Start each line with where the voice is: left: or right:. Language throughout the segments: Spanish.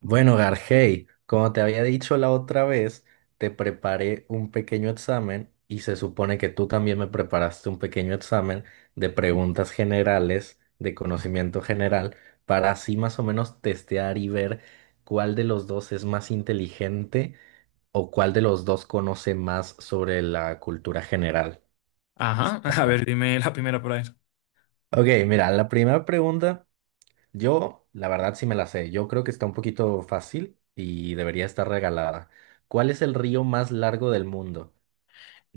right: Bueno, Gargey, como te había dicho la otra vez, te preparé un pequeño examen y se supone que tú también me preparaste un pequeño examen de preguntas generales, de conocimiento general, para así más o menos testear y ver cuál de los dos es más inteligente o cuál de los dos conoce más sobre la cultura general.
left: Ajá,
right: Está-
left: a ver, dime la primera por ahí.
right: Ok, mira, la primera pregunta. Yo, la verdad, sí me la sé. Yo creo que está un poquito fácil y debería estar regalada. ¿Cuál es el río más largo del mundo?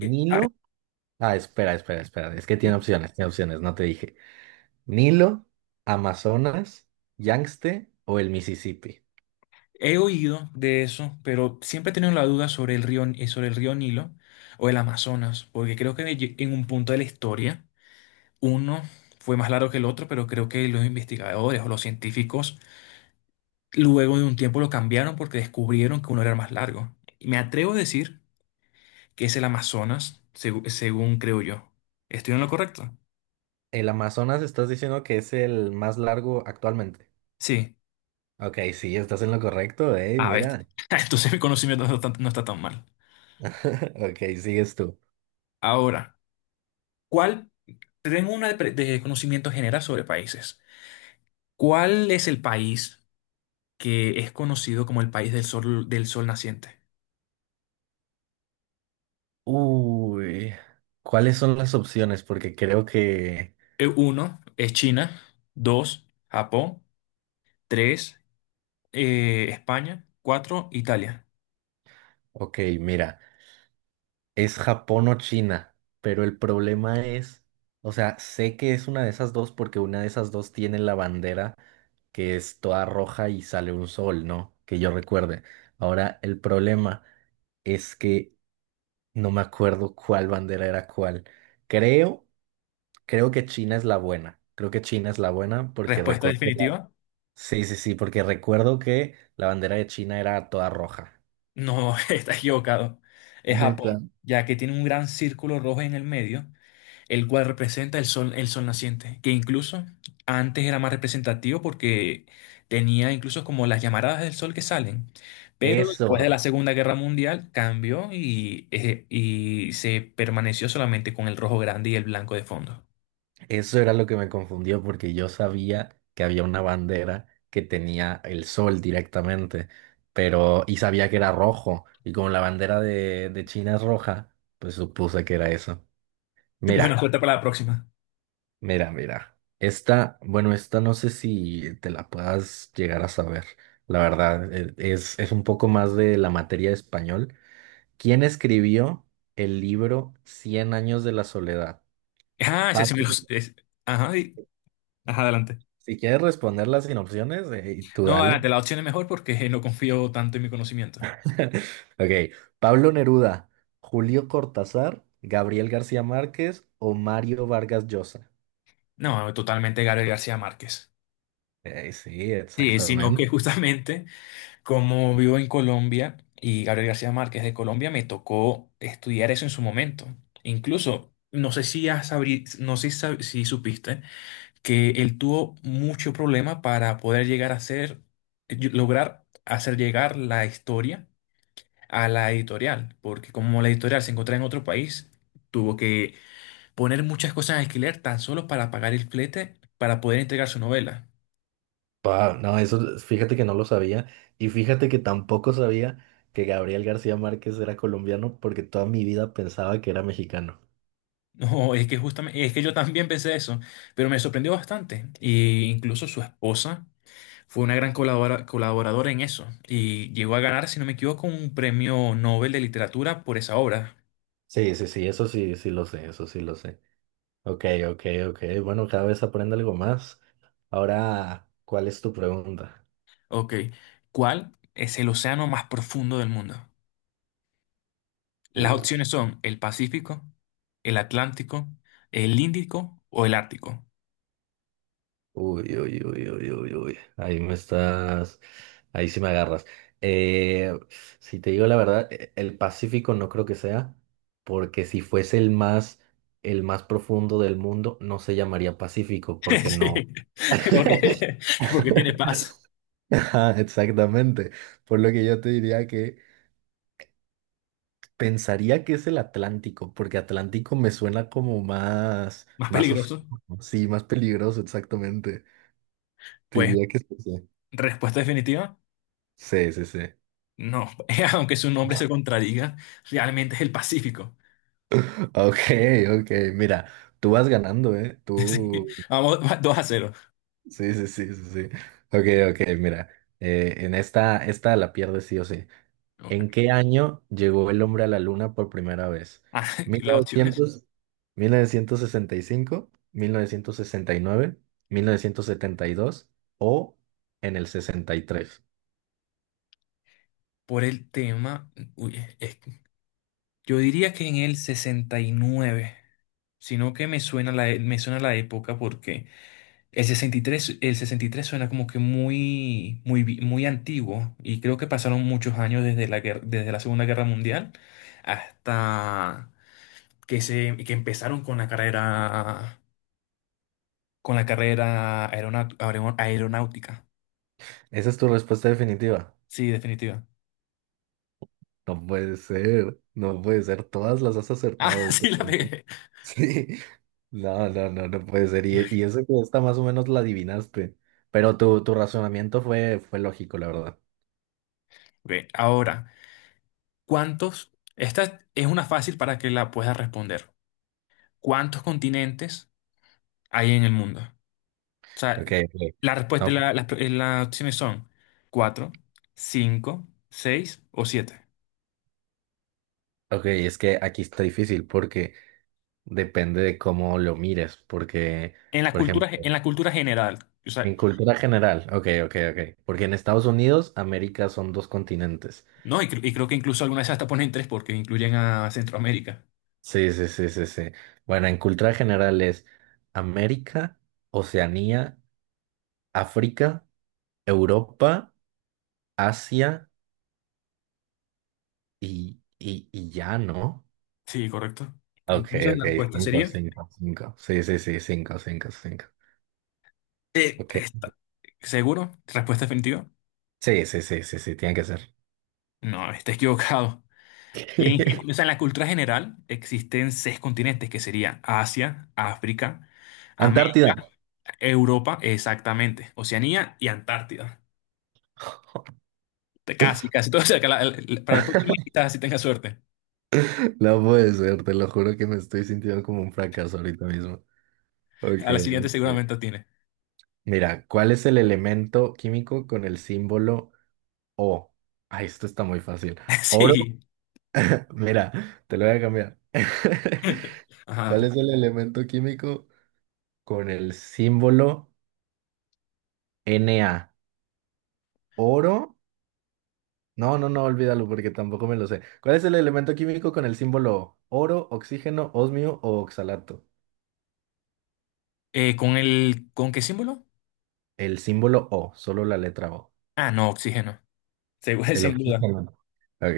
left: Eh, ah,
right: Ah, espera, espera, espera. Es que
left: sí.
right: tiene opciones, no te dije. ¿Nilo, Amazonas, Yangtze o el Mississippi?
left: He oído de eso, pero siempre he tenido la duda sobre el río Nilo o el Amazonas, porque creo que en un punto de la historia uno fue más largo que el otro, pero creo que los investigadores o los científicos luego de un tiempo lo cambiaron porque descubrieron que uno era más largo. Y me atrevo a decir que es el Amazonas, según creo yo. ¿Estoy en lo correcto?
right: El Amazonas estás diciendo que es el más largo actualmente.
left: Sí.
right: Ok, sí, estás en lo correcto,
left: A ver,
right: mira.
left: entonces mi conocimiento no está tan mal.
right: Ok, sigues tú.
left: Ahora, ¿cuál? Te Tengo una de conocimiento general sobre países. ¿Cuál es el país que es conocido como el país del sol naciente?
right: Uy, ¿cuáles son las opciones? Porque creo que...
left: Uno es China, dos, Japón, tres, España, cuatro, Italia.
right: Ok, mira. Es Japón o China, pero el problema es, o sea, sé que es una de esas dos porque una de esas dos tiene la bandera que es toda roja y sale un sol, ¿no? Que yo recuerde. Ahora, el problema es que no me acuerdo cuál bandera era cuál. Creo, creo que China es la buena. Creo que China es la buena porque
left: Respuesta
right: recuerdo que
left: definitiva,
right: Sí, sí, sí, porque recuerdo que la bandera de China era toda roja.
left: no, estás equivocado. Es Japón,
right: Neta.
left: ya que tiene un gran círculo rojo en el medio el cual representa el sol naciente, que incluso antes era más representativo porque tenía incluso como las llamaradas del sol que salen, pero después de la
right: Eso.
left: Segunda Guerra Mundial cambió y se permaneció solamente con el rojo grande y el blanco de fondo.
right: Eso era lo que me confundió porque yo sabía que había una bandera que tenía el sol directamente, pero y sabía que era rojo y como la bandera de China es roja, pues supuse que era eso.
left: Bueno,
right: Mira,
left: cuenta para la próxima.
right: mira, mira. Esta, bueno, esta no sé si te la puedas llegar a saber. La verdad, es un poco más de la materia de español. ¿Quién escribió el libro Cien años de la soledad?
left: Ah, ese sí
right: Pablo,
left: me lo. Ajá, ajá, adelante.
right: si quieres responderla sin opciones, tú
left: No,
right: dale.
left: adelante, la opción es mejor porque no confío tanto en mi conocimiento.
right: Ok, Pablo Neruda, Julio Cortázar, Gabriel García Márquez o Mario Vargas Llosa.
left: No, totalmente Gabriel García Márquez.
right: Sí,
left: Sí, sino
right: exactamente.
left: que justamente como vivo en Colombia y Gabriel García Márquez de Colombia, me tocó estudiar eso en su momento. Incluso, no sé si sab- si supiste que él tuvo mucho problema para poder llegar a ser, lograr hacer llegar la historia a la editorial, porque como la editorial se encontraba en otro país, tuvo que poner muchas cosas en alquiler tan solo para pagar el flete para poder entregar su novela.
right: Pa, no, eso fíjate que no lo sabía y fíjate que tampoco sabía que Gabriel García Márquez era colombiano porque toda mi vida pensaba que era mexicano.
left: No, es que justamente, es que yo también pensé eso, pero me sorprendió bastante. Y incluso su esposa fue una gran colaboradora en eso y llegó a ganar, si no me equivoco, un premio Nobel de literatura por esa obra.
right: Sí, sí, sí, eso sí, sí lo sé, eso sí lo sé. Ok, ok, ok. Bueno, cada vez aprende algo más. Ahora, ¿cuál es tu pregunta?
left: Ok, ¿cuál es el océano más profundo del mundo? Las
right: Uy.
left: opciones son el Pacífico, el Atlántico, el Índico o el Ártico.
right: Uy, uy, uy, uy, uy, uy. Ahí me estás. Ahí sí me agarras. Eh, si te digo la verdad, el Pacífico no creo que sea, porque si fuese el más profundo del mundo, no se llamaría Pacífico, porque
left: Sí,
right: no.
left: porque, porque tiene paz.
right: Ajá, exactamente. Por lo que yo te diría que pensaría que es el Atlántico, porque Atlántico me suena como más,
left: Más
right: más
left: peligroso.
right: oscuro, sí, más peligroso, exactamente. Te
left: Pues,
right: diría que es ese.
left: respuesta definitiva.
right: Sí, sí, sí.
left: No, aunque su nombre se contradiga, realmente es el Pacífico.
right: Ok, ok, mira, tú vas ganando, ¿eh?
left: Sí,
right: Tú...
left: vamos dos a 0.
right: Sí, sí, sí, sí, sí. Ok, ok, mira, en esta la pierdes sí o sí. ¿En qué año llegó el hombre a la luna por primera vez?
left: Ah,
right: Mil mil
left: las
right: mil mil
left: opciones
right: novecientos sesenta y cinco, nueve, 1972 o en el 63.
left: por el tema, uy, yo diría que en el 69, sino que me suena la época porque el sesenta y tres suena como que muy, muy, muy antiguo y creo que pasaron muchos años desde la Segunda Guerra Mundial hasta que empezaron con la carrera con la carrera aeronáutica.
right: Esa es tu respuesta definitiva.
left: Sí, definitiva.
right: No puede ser, no puede ser. Todas las has acertado.
left: Ah,
right: Esto.
left: sí, la pegué.
right: Sí. No, no, no, no puede ser. Y eso que está más o menos la adivinaste. Pero tu razonamiento fue lógico, la verdad.
left: Ok, ahora, ¿cuántos? Esta es una fácil para que la puedas responder. ¿Cuántos continentes hay en el mundo? O sea,
right: Ok, ok.
left: la respuesta,
right: No,
left: las opciones son cuatro, cinco, seis o siete.
right: ok, es que aquí está difícil porque depende de cómo lo mires. Porque,
left: En la
right: por ejemplo,
left: cultura, en la cultura general. O sea,
right: en cultura general, ok, ok, ok. Porque en Estados Unidos, América son dos continentes.
left: no, y creo que incluso algunas hasta ponen tres porque incluyen a Centroamérica.
right: Sí, sí, sí, sí, sí. Bueno, en cultura general es América, Oceanía, África, Europa, Asia. Y ya, ¿no?
left: Sí, correcto.
right: Ok,
left: Entonces
right: ok,
left: la respuesta
right: cinco,
left: sería
right: cinco, cinco. Sí, sí, sí, cinco, cinco, cinco.
left: Eh,
right: Ok.
left: está- ¿Seguro? ¿Respuesta definitiva?
right: Sí, sí, sí, sí, sí, tiene que ser.
left: No, está equivocado. En, o sea, en la cultura general existen seis continentes que serían Asia, África,
right: Antártida.
left: América, Europa, exactamente, Oceanía y Antártida. Casi, casi todo cerca. Para la próxima quizás si tenga suerte.
right: No puede ser, te lo juro que me estoy sintiendo como un fracaso ahorita mismo. Ok.
left: A la siguiente
right: Ok.
left: seguramente tiene.
right: Mira, ¿cuál es el elemento químico con el símbolo O? Ay, esto está muy fácil. Oro.
left: Sí.
right: Mira, te lo voy a cambiar.
left: Ajá.
right: ¿Cuál es el elemento químico con el símbolo Na? Oro. No, no, no, olvídalo porque tampoco me lo sé. ¿Cuál es el elemento químico con el símbolo oro, oxígeno, osmio o oxalato?
left: ¿Con qué símbolo?
right: El símbolo O, solo la letra O.
left: Ah, no, oxígeno. Seguro,
right: El
left: sin duda.
right: oxígeno. Ok,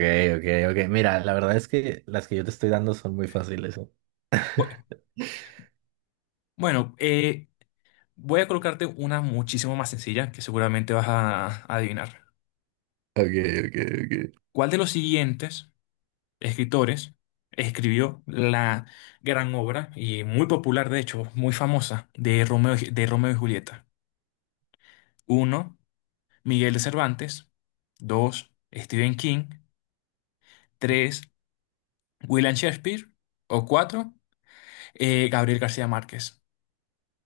right: ok, ok. Mira, la verdad es que las que yo te estoy dando son muy fáciles, ¿eh?
left: Bu- Bueno, voy a colocarte una muchísimo más sencilla que seguramente vas a adivinar.
right: Ok, ok, ok.
left: ¿Cuál de los siguientes escritores escribió la gran obra y muy popular, de hecho, muy famosa de de Romeo y Julieta? Uno, Miguel de Cervantes. Dos, Stephen King. Tres, William Shakespeare. O cuatro, Gabriel García Márquez.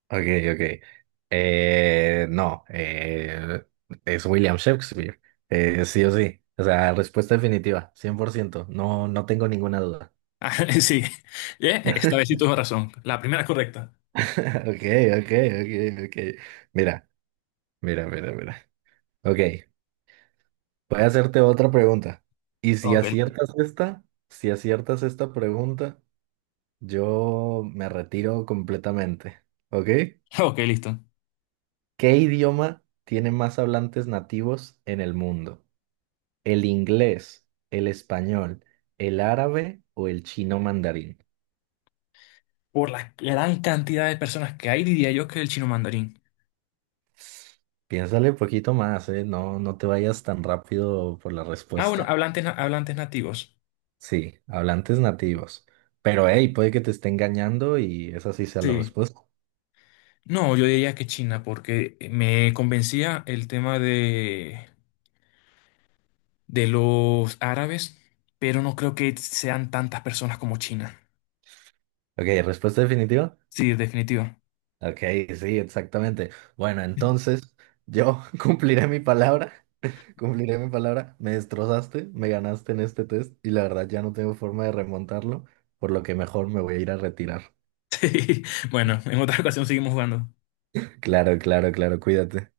right: Ok, ok. No, es William Shakespeare. Sí o sí. O sea, respuesta definitiva, 100%. No, no tengo ninguna duda.
left: Ah, sí, esta vez sí tuvo razón. La primera es correcta.
right: Ok, ok, ok, ok. Mira. Mira, mira, mira. Ok, voy a hacerte otra pregunta. Y
left: Ok,
right: si aciertas esta pregunta, yo me retiro completamente. ¿Ok?
left: ok, listo.
right: ¿Qué idioma tiene más hablantes nativos en el mundo? ¿El inglés, el español, el árabe o el chino mandarín?
left: Por la gran cantidad de personas que hay, diría yo que el chino mandarín.
right: Piénsale un poquito más, ¿eh? No, no te vayas tan rápido por la
left: Ah, bueno,
right: respuesta.
left: hablantes nativos.
right: Sí, hablantes nativos. Pero hey, puede que te esté engañando y esa sí sea la
left: Sí.
right: respuesta.
left: No, yo diría que China, porque me convencía el tema de los árabes, pero no creo que sean tantas personas como China.
right: Ok, respuesta definitiva.
left: Sí, definitiva.
right: Ok, sí, exactamente. Bueno, entonces yo cumpliré mi palabra, cumpliré mi palabra. Me destrozaste, me ganaste en este test y la verdad ya no tengo forma de remontarlo, por lo que mejor me voy a ir a retirar.
left: Sí. Bueno, en otra ocasión seguimos jugando.
right: Claro, claro, claro, cuídate.